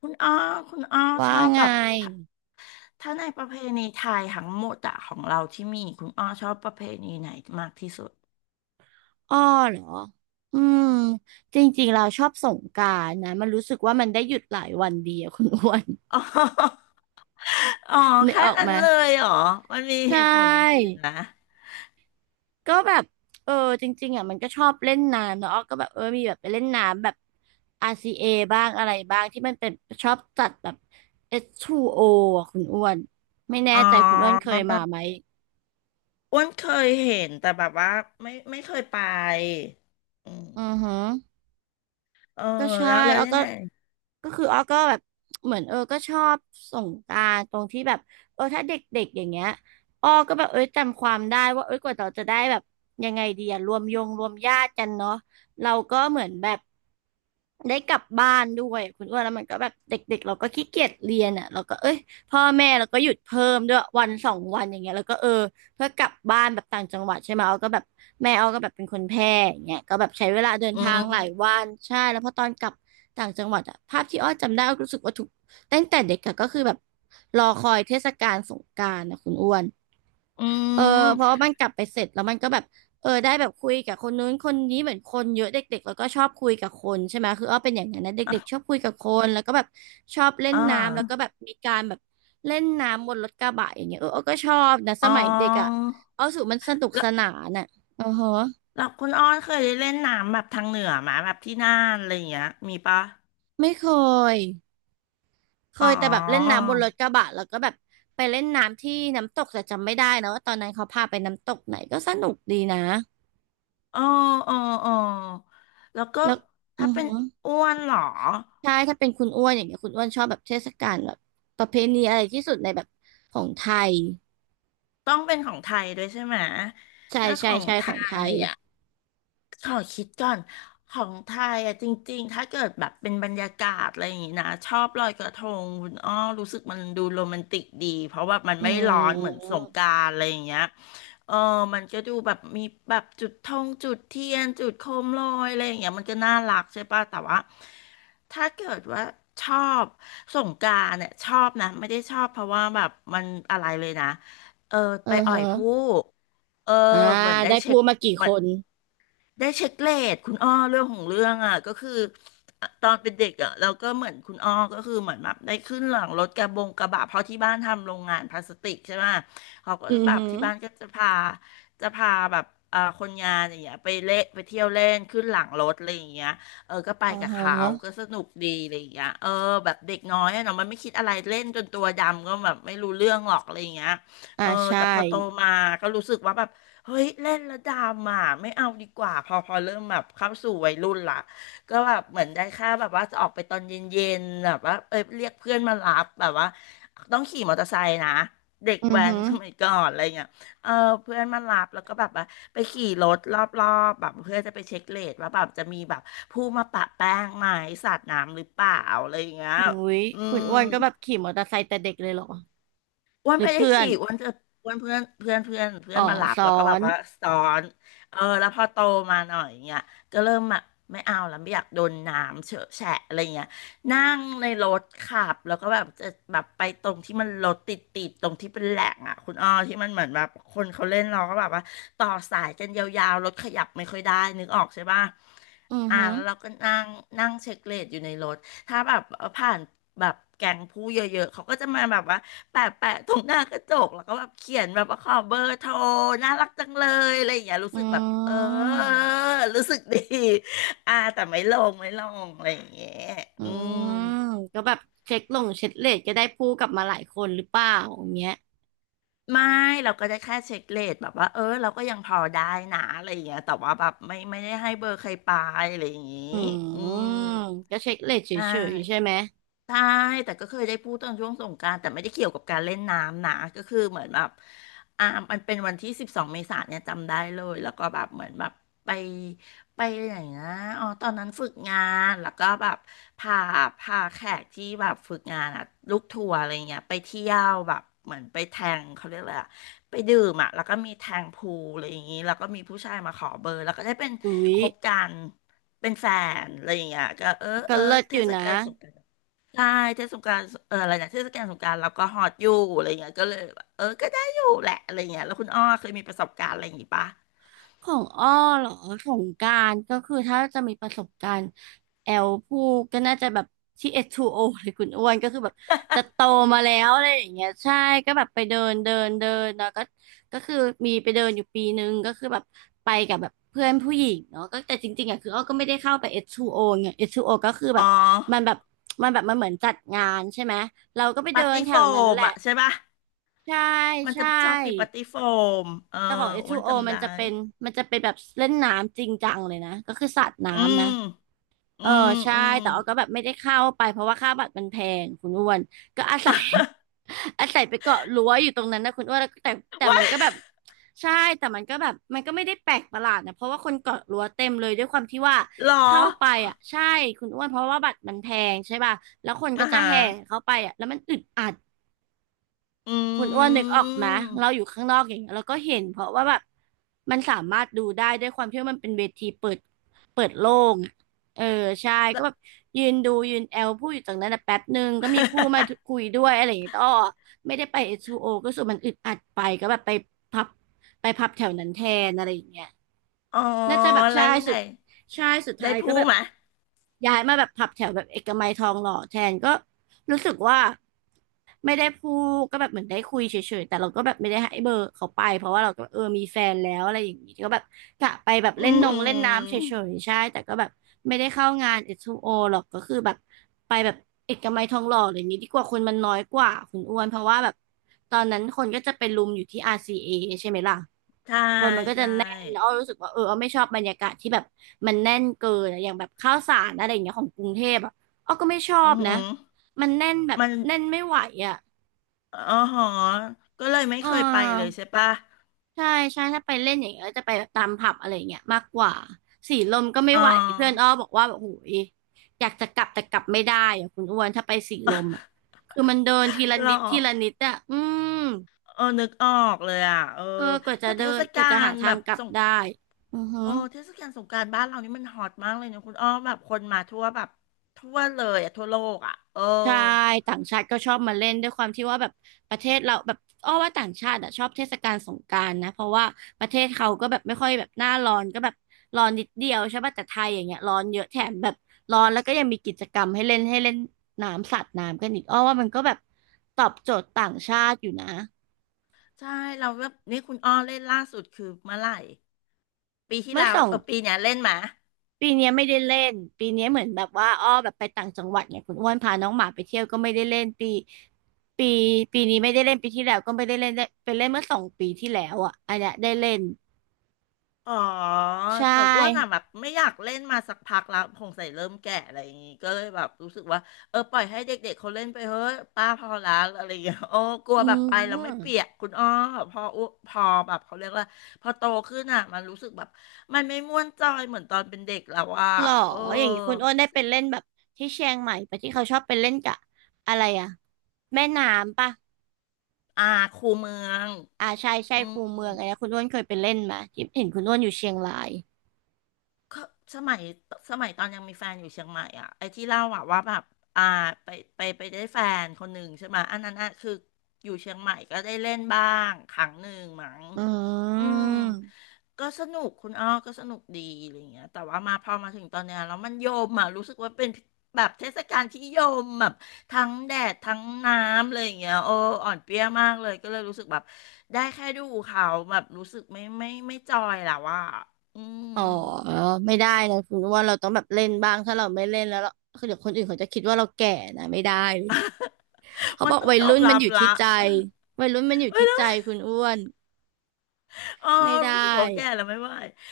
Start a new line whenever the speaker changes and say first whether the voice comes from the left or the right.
left: คุณอ้อคุณอ้อช
right: ว่า
left: อบ
right: ไง
left: แบบถ้าถ้าในประเพณีไทยทั้งหมดอะของเราที่มีคุณอ้อชอบประเพณีไหนมากที่สุด
right: อ้อเหรออืมจริงๆเราชอบสงกรานต์นะมันรู้สึกว่ามันได้หยุดหลายวันดีอะ คุณอ้วน
left: อ๋อ อ๋อ
right: นึก
left: แค่
right: ออก
left: นั้น
right: มา
left: เลยเหรอมันมีเห
right: ใช่
left: ตุผลอย่างอื่นนะ
right: ก็แบบเออจริงๆอ่ะมันก็ชอบเล่นน้ำเนาะอ้อก็แบบมีแบบไปเล่นน้ำแบบ RCA บ้างอะไรบ้างที่มันเป็นชอบจัดแบบ s 2 o อคุณอ้วนไม่แน่
left: อ๋
right: ใจคุณอ้วนเค
left: อ
right: ยมาไหม
left: อ้วนเคยเห็นแต่แบบว่าไม่เคยไปอื
right: อือ
left: ม
right: หือ
left: เออ
right: ก็ใช่
left: แล้ว
right: อ้อ
left: ยัง
right: ก็
left: ไง
right: ก็คืออ้อก็แบบเหมือนก็ชอบสงกรานต์ตรงที่แบบถ้าเด็กๆอย่างเงี้ยอ้อก็แบบเอ้ยจำความได้ว่าเอ้ยกว่าเราจะได้แบบยังไงดีอะรวมยงรวมญาติกันเนาะเราก็เหมือนแบบได้กลับบ้านด้วยคุณอ้วนแล้วมันก็แบบเด็กๆเราก็ขี้เกียจเรียนอ่ะเราก็เอ้ยพ่อแม่เราก็หยุดเพิ่มด้วยวันสองวันอย่างเงี้ยแล้วก็เพื่อกลับบ้านแบบต่างจังหวัดใช่ไหมเอาก็แบบแม่เอาก็แบบเป็นคนแพร่อย่างเงี้ยก็แบบใช้เวลาเดิน
left: อื
right: ทางหลาย
left: ม
right: วันใช่แล้วพอตอนกลับต่างจังหวัดอะภาพที่อ้อจำได้อ้อรู้สึกว่าทุกตั้งแต่เด็กอะก็คือแบบรอคอยเทศกาลสงกรานต์นะคุณอ้วน
left: อื
right: เออเพราะว่า
left: ม
right: มันกลับไปเสร็จแล้วมันก็แบบได้แบบคุยกับคนนู้นคนนี้เหมือนคนเยอะเด็กๆแล้วก็ชอบคุยกับคนใช่ไหมคืออ้อเป็นอย่างนั้นนะเด็กๆชอ
left: อ่ะ
right: บคุยกับคนแล้วก็แบบชอบเล่น
left: อ
right: น้ำแล้วก็
left: า
right: แบบมีการแบบเล่นน้ำบนรถกระบะอย่างเงี้ยอ้อก็ชอบนะส
left: อ๋อ
right: มัยเด็กอ่ะอ้อรู้สูมันสนุก
left: แล้
right: ส
left: ว
right: นานอ่ะอือฮะ
left: แล้วคุณอ้อเคยได้เล่นน้ำแบบทางเหนือไหมาแบบที่น่านอะไรอย่างเงี้ยมีปะ
right: ไม่เคยเค
left: อ๋อ
right: ยแต่แบบเล่นน้ำบนรถกระบะแล้วก็แบบไปเล่นน้ำที่น้ำตกแต่จำไม่ได้นะว่าตอนนั้นเขาพาไปน้ำตกไหนก็สนุกดีนะ
left: เออเออเออแล้วก็
right: แล้วอื
left: ถ้า
right: อ
left: เป็
right: ฮึ
left: นอ้วนเหรอ
right: ใช่ถ้าเป็นคุณอ้วนอย่างเงี้ยคุณอ้วนชอบแบบเทศกาลแบบประเพณีอะไรที่สุดในแบบของไทย
left: ต้องเป็นของไทยด้วยใช่ไหม
right: ใช่
left: ถ้าข
right: ใช่
left: อง
right: ใช่
left: ไท
right: ของไท
left: ย
right: ย
left: ขอคิดก่อนของไทยอะจริงๆ ถ้าเกิดแบบเป็นบรรยากาศอะไรอย่างงี้นะชอบลอยกระทงคุณอ้อรู้สึกมันดูโรแมนติกดีเพราะว่ามัน
right: อื
left: ไม่ร้อนเหมือนส
right: ม
left: งกรานต์อะไรอย่างเงี้ยเออมันก็ดูแบบมีแบบจุดธงจุดเทียนจุดโคมลอยอะไรอย่างเงี้ยมันก็น่ารักใช่ป่ะแต่ว่าถ้าเกิดว่าชอบสงกรานต์เนี่ยชอบนะไม่ได้ชอบเพราะว่าแบบมันอะไรเลยนะเออไปอ่อ
right: ฮะ
left: ยผู้เออ
right: อ่า
left: เหมือนได้
right: ได้
left: เช็
right: พู
left: ค
right: ดมากี่คน
left: ได้เช็คเลทคุณอ้อเรื่องของเรื่องอ่ะก็คืออ่ะตอนเป็นเด็กอ่ะเราก็เหมือนคุณอ้อก็คือเหมือนแบบได้ขึ้นหลังรถกระบะเพราะที่บ้านทำโรงงานพลาสติกใช่ไหมเขาก็
right: อือ
left: แบบ
right: ฮึ
left: ที่บ้านก็จะพาแบบอ่าคนงานอย่างเงี้ยไปเล่นไปเที่ยวเล่นขึ้นหลังรถอะไรอย่างเงี้ยเออก็ไป
right: อ๋อ
left: กับ
right: ฮ
left: เขา
right: ะ
left: ก็สนุกดีอะไรอย่างเงี้ยเออแบบเด็กน้อยอะเนาะมันไม่คิดอะไรเล่นจนตัวดำก็แบบไม่รู้เรื่องหรอกอะไรอย่างเงี้ยเออ
right: ใช่
left: แต่พอโตมาก็รู้สึกว่าแบบ เฮ้ยเล่นแล้วดอ่ะไม่เอาดีกว่าพอเริ่มแบบเข้าสู่วัยรุ่นละก็แบบเหมือนได้แค่แบบว่าจะออกไปตอนเย็นๆแบบว่าเออเรียกเพื่อนมารับแบบว่าต้องขี่มอเตอร์ไซค์นะเด็ก
right: อือ
left: แว้น
right: ฮึ
left: สมัยก่อนอะไรเงี้ยเออเพื่อนมารับแล้วก็แบบว่าไปขี่รถรอบๆแบบเพื่อจะไปเช็คเรทว่าแบบจะมีแบบผู้มาปะแป้งไหมสาดน้ำหรือเปล่าอะไรอย่างเงี้ย
right: อุ้ย
left: อื
right: คุณ
left: ม
right: อ้วนก็แบบขี่มอเตอร์ไซค์แต่เด็กเลยเหรอ
left: อ้วน
right: หรือ
left: ไม่ได้
right: เพื่อน
left: ขี่อ้วนจะอ้วนเพื่อนเพื่อนเพื่อนเพื่
right: อ๋
left: อ
right: อ
left: นมาหลับ
right: ซ้อ
left: แล้วก็แบบ
right: น
left: ว่าสอนเออแล้วพอโตมาหน่อยเงี้ยก็เริ่มแบบไม่เอาแล้วไม่อยากโดนน้ำเฉอะแฉะอะไรเงี้ยนั่งในรถขับแล้วก็แบบจะแบบไปตรงที่มันรถติดตรงที่เป็นแหล่งอ่ะคุณอ้อที่มันเหมือนแบบคนเขาเล่นเราก็แบบว่าต่อสายกันยาวๆรถขยับไม่ค่อยได้นึกออกใช่ป่ะ
right: อือ
left: อ่า
right: ฮึ
left: แล้วเราก็นั่งนั่งเช็คเรทอยู่ในรถถ้าแบบผ่านแบบแก๊งผู้เยอะๆเขาก็จะมาแบบว่า แปะตรงหน้ากระจกแล้วก็แบบเขียนแบบว่าขอเบอร์โทรน่ารักจังเลยอะไรอย่างเงี้ยรู้
right: อื
left: สึกแบบเออ
right: ม
left: รู้สึกดี อ่าแต่ไม่ลงอะไรอย่างเงี้ย
right: อื
left: อืม
right: มก็แบบเช็คลงเช็คเลทก็ได้พูดกลับมาหลายคนหรือเปล่าอย่างเงี้ย
left: ไม่เราก็ได้แค่เช็คเรทแบบว่าเออเราก็ยังพอได้นะอะไรอย่างเงี้ยแต่ว่าแบบไม่ได้ให้เบอร์ใครไปอะไรอย่างงี้
right: อื
left: อืม
right: มก็เช็คเลทเฉ
left: ได้
right: ยๆใช่ไหม
left: ใช่แต่ก็เคยได้พูดตอนช่วงสงกรานต์แต่ไม่ได้เกี่ยวกับการเล่นน้ำนะ ก็คือเหมือนแบบอ่ามันเป็นวันที่12เมษายนเนี่ยจำได้เลย แล้วก็แบบเหมือนแบบไปไปไหนนะอ๋อตอนนั้นฝึกงานแล้วก็แบบพาพาแขกที่แบบฝึกงานอะลูกทัวร์อะไรเงี้ยไปเที่ยวแบบเหมือนไปแทงเขาเรียกอะไรอะ ไปดื่มอ่ะแล้วก็มีแทงพูลอะไรอย่างนี้แล้วก็มีผู้ชายมาขอเบอร์แล้วก็ได้เป็น
right: อุ้ย
left: คบกันเป็นแฟนอะไรอย่างเงี้ยก็เออ
right: ก็
left: เออ
right: เลิศ
left: เท
right: อยู่
left: ศ
right: นะ
left: กาลสงกรานต์ใช่เทศกาลเอออะไรนะเทศกาลสงกรานต์เราก็ฮอตอยู่อะไรอย่างเงี้ยก็เลยแบบเออก็ได้อยู่แหละอะไรอย่างเงี้ยแล้วคุณอ้อเคยมีประสบการณ์อะไรอย่างงี้ปะ
right: ของอ้อเหรอของการก็คือถ้าจะมีประสบการณ์แอลพูดก็น่าจะแบบที่เอชทู2 o เลยคุณอ้วนก็คือแบบจะโตมาแล้วอะไรอย่างเงี้ยใช่ก็แบบไปเดินเดินเดินเนาะก็ก็คือมีไปเดินอยู่ปีนึงก็คือแบบไปกับแบบเพื่อนผู้หญิงเนาะก็แต่จริงๆอ่ะคืออ้อก็ไม่ได้เข้าไปเอชทู2 o ไงเอ้ทู2 o ก็คือแบ
left: อ๋อ
right: บมันแบบมันเหมือนจัดงานใช่ไหมเราก็ไป
left: ปา
right: เดิ
left: ร์
right: น
left: ตี้
right: แถ
left: โฟ
right: วนั้น
left: ม
right: แหละ
left: อ่ะใช่ปะ
right: ใช่
left: มัน
right: ใช
left: จะชอบมีปา
right: ่
left: ร์ตี้โฟมเออ
right: แต่ของเอช
left: อ้
right: ทู
left: วัน
right: โ o
left: จำได้
right: มันจะเป็นแบบเล่นน้ำจริงจังเลยนะก็คือสาด
left: อื
right: น้ำ
left: ม
right: นะ
left: อื
right: เออ
left: ม
right: ใช่
left: อืม
right: แต่ออก็แบบไม่ได้เข้าไปเพราะว่าค่าบัตรมันแพงคุณอ้วนก็อาศัย อาศัยไปเกาะรั้วอยู่ตรงนั้นนะคุณอ้วนแล้วแต่แต่
left: ว่า
right: มันก็แบบใช่แต่มันก็แบบมันก็ไม่ได้แปลกประหลาดนะเพราะว่าคนเกาะรั้วเต็มเลยด้วยความที่ว่า
left: หรอ
right: เข้าไปอ่ะใช่คุณอ้วนเพราะว่าบัตรมันแพงใช่ป่ะแล้วคน
left: อ่า
right: ก็จะ
left: ฮะ
right: แห่เข้าไปอ่ะแล้วมันอึดอัด
left: อ
right: คุณอ้วน
left: ื
right: นึกออกไหม
left: ม
right: เราอยู่ข้างนอกอย่างเงี้ยเราก็เห็นเพราะว่าแบบมันสามารถดูได้ด้วยความที่ว่ามันเป็นเวทีเปิดเปิดโล่งอะเออใช่
left: แล้
right: ก็
left: ว
right: แบบยืนดูยืนแอลพูดอยู่ตรงนั้นนะแป๊บหนึ่งก็มีผู้มา คุยด้วยอะไรอย่างเงี้ยต่อไม่ได้ไป S2O ก็รู้สึกมันอึดอัดไปก็แบบไปพับไปพับแถวนั้นแทนอะไรอย่างเงี้ย
left: อ๋อ
right: น่าจะแบบ
left: แล้
right: ใช่
left: วยัง
right: สุ
left: ไง
right: ดใช่สุดท้า
left: ได้
right: ยก็
left: พูด
right: แบบ
left: ไหม
right: ย้ายมาแบบผับแถวแบบเอกมัยทองหล่อแทนก็รู้สึกว่าไม่ได้พูดก็แบบเหมือนได้คุยเฉยๆแต่เราก็แบบไม่ได้ให้เบอร์เขาไปเพราะว่าเราก็มีแฟนแล้วอะไรอย่างนี้ก็แบบกะไปแบบ
left: อื
right: เล่นนง
left: ม
right: เล่นน้ำเฉยๆใช่แต่ก็แบบไม่ได้เข้างานเอสทูโ o หรอกก็คือแบบไปแบบเอกมัยทองหล่ออะไรอย่างนี้ดีกว่าคนมันน้อยกว่าคุณอ้วนเพราะว่าแบบตอนนั้นคนก็จะไปรุมอยู่ที่ RCA ใช่ไหมล่ะ
left: ใช่
right: คนมันก็จะ
left: ใช่
right: แน่นแล้วอ้อรู้สึกว่าอ้อไม่ชอบบรรยากาศที่แบบมันแน่นเกินอะอย่างแบบข้าวสารอะไรอย่างเงี้ยของกรุงเทพอ่ะอ้อก็ไม่ชอ
left: อื
right: บนะ
left: ม
right: มันแน่นแบบ
left: มัน
right: แน่นไม่ไหวอ่ะ
left: อ๋อหอก็เลยไม่
right: เอ
left: เคยไปเลย
right: อ
left: ใช่ปะ
right: ใช่ใช่ถ้าไปเล่นอย่างเงี้ยจะไปแบบตามผับอะไรอย่างเงี้ยมากกว่าสีลมก็ไม่
left: อ๋อ
right: ไหวเพื่อนอ้อบอกว่าแบบโอ้ยอยากจะกลับแต่กลับไม่ได้อ่ะคุณอ้วนถ้าไปสีลมอ่ะคือมันเดินทีละ
left: หรอ
right: นิดทีละนิดอ่ะอืม
left: เออนึกออกเลยอ่ะเออ
right: เออกว่าจะ
left: แต่เท
right: เดิน
left: ศ
right: ก
left: กา
right: ว่าจะ
left: ล
right: หาทา
left: แบ
right: ง
left: บ
right: กลับ
left: สง
right: ได้อือฮึ
left: โอ้เทศกาลสงกรานต์บ้านเรานี่มันฮอตมากเลยนะคุณอ้อแบบคนมาทั่วแบบทั่วเลยอ่ะทั่วโลกอ่ะเออ
right: ใช่ต่างชาติก็ชอบมาเล่นด้วยความที่ว่าแบบประเทศเราแบบอ้อว่าต่างชาติอ่ะชอบเทศกาลสงกรานต์นะเพราะว่าประเทศเขาก็แบบไม่ค่อยแบบหน้าร้อนก็แบบร้อนนิดเดียวใช่ป่ะแต่ไทยอย่างเงี้ยร้อนเยอะแถมแบบร้อนแล้วก็ยังมีกิจกรรมให้เล่นน้ำสาดน้ำกันอีกอ้อว่ามันก็แบบตอบโจทย์ต่างชาติอยู่นะ
left: ใช่เราแบบนี่คุณอ้อเล่นล่าสุดคือเมื่อไหร่ปีที่
right: เมื่อ
left: แล้
right: ส
left: ว
right: อง
left: เออปีเนี้ยเล่นมา
right: ปีเนี้ยไม่ได้เล่นปีเนี้ยเหมือนแบบว่าอ้อแบบไปต่างจังหวัดเน่ยคุณอ้วนพาน้องหมาไปเที่ยวก็ไม่ได้เล่นปีปีนี้ไม่ได้เล่นปีที่แล้วก็ไม่ได้เล่นได้ไปเล่นเมื่อสองปีที่แล้วอ่ะอันเนี้ยได้เล่น
left: อ๋อ
right: ใช
left: แต่อ้วนอ่ะ
right: ่
left: แบบไม่อยากเล่นมาสักพักแล้วคงใส่เริ่มแก่อะไรอย่างงี้ก็เลยแบบรู้สึกว่าเออปล่อยให้เด็กๆเขาเล่นไปเฮ้ยป้าพอละอะไรอย่างเงี้ย โอ้กลัว
right: อื
left: แบบไปแล้วไม่
right: ม
left: เปียกคุณอ้อพอแบบเขาเรียกว่าพอโตขึ้นอ่ะมันรู้สึกแบบมันไม่ม่วนจอยเหมือนตอนเป็นเด็กแล้วอ่ะ
right: หรอ
left: เออ
right: อย่างนี้คุณอ้วนได้ไปเล่นแบบที่เชียงใหม่ปะที่เขาชอบไปเล่นกับอะไรอ่ะแม่น้ำปะ
left: อาครูเมือง
right: อ่าใช่
left: อื
right: คูเมือ
left: ม
right: งอะไรนะคุณอ้วนเคยไปเล่นมาที่เห็นคุณอ้วนอยู่เชียงราย
left: ก็สมัยสมัยตอนยังมีแฟนอยู่เชียงใหม่อ่ะไอ้ที่เล่าอ่ะว่าแบบอ่าไปไปได้แฟนคนหนึ่งใช่ไหมยอันนั้นอ่ะคืออยู่เชียงใหม่ก็ได้เล่นบ้างครั้งหนึ่งมั้ง
right: อื
left: อืม
right: ม
left: ก็สนุกคุณอ้อก็สนุกดีอะไรเงี้ยแต่ว่ามาพอมาถึงตอนเนี้ยแล้วมันโยมอ่ะรู้สึกว่าเป็นแบบเทศกาลที่โยมแบบทั้งแดดทั้งน้ำเลยอย่างเงี้ยโอ้อ่อนเปรี้ยมากเลยก็เลยรู้สึกแบบได้แค่ดูเขาแบบรู้สึกไม่จอยแล้วว่าอืม
right: อ๋อไม่ได้นะคุณว่าเราต้องแบบเล่นบ้างถ้าเราไม่เล่นแล้วเราคือเดี๋ยวคนอื่นเขาจะคิดว่าเราแก่นะไม่ได้เลยเขา
left: วั
right: บ
left: น
right: อก
left: ต้อง
right: วัย
left: ยอ
right: รุ่
left: ม
right: น
left: รั
right: มัน
left: บ
right: อยู่
left: ละ
right: ที่ใจวัยรุ่นมันอยู่
left: ไม่
right: ที่ใจ
left: ได้
right: คุณอ้วน
left: อ๋อ
right: ไม่ได้
left: รู้สึกว่าแก่แล้วไม่ไหว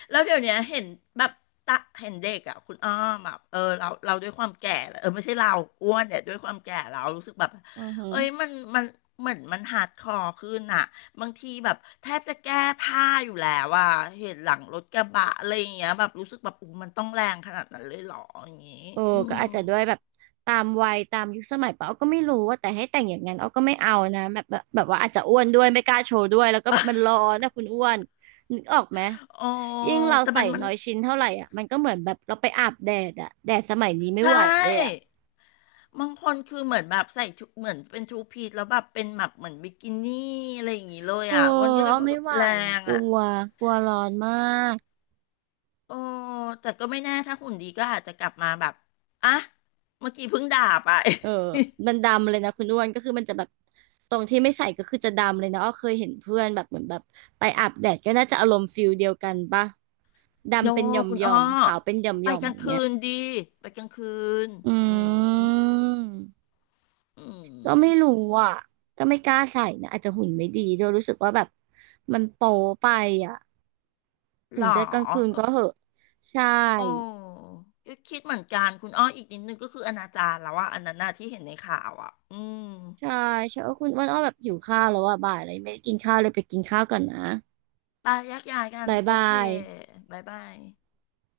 left: แล้วเดี๋ยวเนี้ยเห็นแบบตะเห็นเด็กอ่ะคุณอ้อมแบบเออเราด้วยความแก่แล้วเออไม่ใช่เราอ้วนเนี่ยด้วยความแก่เรารู้สึกแบบ
right: อือฮึ
left: เอ้ยมันเหมือนมันฮาร์ดคอร์ขึ้นอ่ะบางทีแบบแทบจะแก้ผ้าอยู่แล้วอ่ะเห็นหลังรถกระบะอะไรอย่างเงี้ยแบบรู้สึกแบบอู้มันต้องแรงขนาดนั้นเลยเหรออย่างงี้
right: โอ้
left: อื
right: ก็
left: ม
right: อาจจะด้วยแบบตามวัยตามยุคสมัยปะเอาก็ไม่รู้ว่าแต่ให้แต่งอย่างนั้นเอาก็ไม่เอานะแบบว่าอาจจะอ้วนด้วยไม่กล้าโชว์ด้วยแล้วก็มันร้อ นนะคุณอ้วนนึกออกไหม
left: ออ
right: ยิ่งเรา
left: แต่
right: ใส่
left: มัน
right: น้อยชิ้นเท่าไหร่อ่ะมันก็เหมือนแบบเราไปอาบแดดอ่ะแดดสมัยนี้ไม่
left: ใช่
right: ไหวเลยอ่ะ
left: บางคนคือเหมือนแบบใส่ชุดเหมือนเป็นทูพีซแล้วแบบเป็นแบบเหมือนบิกินี่อะไรอย่างงี้เลย
right: เออ
left: อ่ะอ้วนก็เลย
right: เอา
left: ว่า
right: ไม่
left: แบบ
right: ไหว
left: แรง
right: กลั
left: อ่ะ
right: วกลัวร้อนมาก
left: โอ้แต่ก็ไม่แน่ถ้าหุ่นดีก็อาจจะกลับมาแบบอ่ะเมื่อกี้เพิ่งด่าไป
right: เออมันดำเลยนะคุณอ้วนก็คือมันจะแบบตรงที่ไม่ใส่ก็คือจะดำเลยนะอ้อเคยเห็นเพื่อนแบบเหมือนแบบไปอาบแดดก็น่าจะอารมณ์ฟิลเดียวกันปะ
left: โน
right: ดำเป็นหย่อม
left: คุณ
right: หย่
left: อ้
right: อ
left: อ
right: มขาวเป็นหย่อมห
left: ไป
right: ย่อม
left: กลา
right: อ
left: ง
right: ย่าง
left: คื
right: เงี้ย
left: นดีไปกลางคืน
right: อื
left: อืม
right: ม
left: อื
right: ก็ไม่รู้
left: ม
right: อ่ะก็ไม่กล้าใส่นะอาจจะหุ่นไม่ดีด้วยรู้สึกว่าแบบมันโป๊ไปอ่ะ
left: ห
right: ถึ
left: ร
right: ง
left: อ
right: จะกลางคืน
left: เออ
right: ก็เหอะใช
left: โอ้
right: ่
left: ก็คิดเหมือนกันคุณอ้ออีกนิดนึงก็คืออนาจารแล้วว่าอะอันนั้นน่ะที่เห็นในข่าวอ่ะอืม
right: ใช่ใช่เออคุณอ้วนอ้อแบบหิวข้าวแล้วอ่ะบ่ายเลยไม่ได้กินข้าวเลยไปกินข้าวก่อนนะ
left: ไปแยกย้ายกัน
right: บาย
left: โอ
right: บา
left: เค
right: ย
left: บ๊ายบาย